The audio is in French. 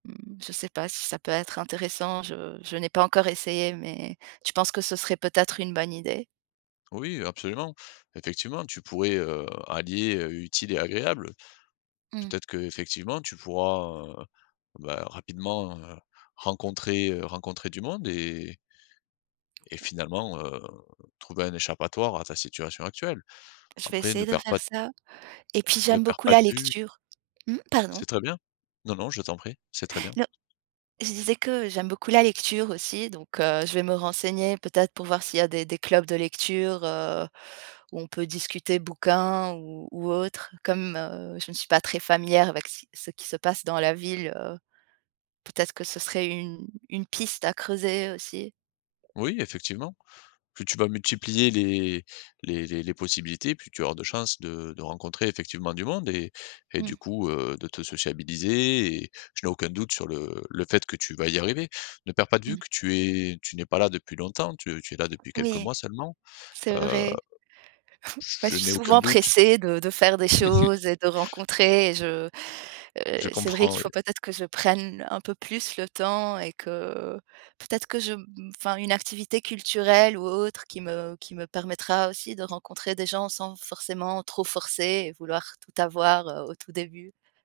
Mmh, je sais pas si ça peut être intéressant. Je je n'ai pas encore essayé, mais tu penses que ce serait peut-être une bonne idée? Oui, heu, absolument. Effectivement tu pourrais, heu, allier, heu, utile et agréable. Mmh. Peut-être qu'effectivement, tu pourras, heu, bah, rapidement, heu, rencontrer, heu, rencontrer du monde et et finalement, heu, trouver un échappatoire à ta situation actuelle. Je vais Après ne essayer de perd pas faire d ça. Et puis ne j'aime perds beaucoup pas de la vue lecture. Mmh, pardon? C'est très bien. Non non, je t'en prie. C'est très bien. No Je disais que j'aime beaucoup la lecture aussi, donc, heu, je vais me renseigner peut-être pour voir s'il y des des clubs de lecture, heu, où on peut discuter bouquins ou ou autres. Comme, heu, je ne suis pas très familière avec si ce qui se passe dans la ville, heu, peut-être que ce serait une une piste à creuser, aussi. Oui, effectivement, plus tu vas multiplier les les les les possibilités, plus tu vas avoir de chances de de rencontrer effectivement du monde et et, Mmh. du coup, heu, de te sociabiliser. Et je n'ai aucun doute sur le le fait que tu vas y arriver. Ne perds pas de vue Mmh. que tu es tu n'es pas là depuis longtemps, tu es tu es là depuis quelques Oui! mois seulement, C'est heu vrai. j Bah, je je suis n'ai aucun souvent doute. pressée de de faire des choses et de rencontrer, et je heu, Je c'est vrai comprends, qu'il faut oui. peut-être que je prenne un peu plus le temps et que peut-être que je m enfin, une activité culturelle ou autre qui me qui me permettra aussi de rencontrer des gens, sans forcément trop forcer, et vouloir tout avoir, heu, au tout début.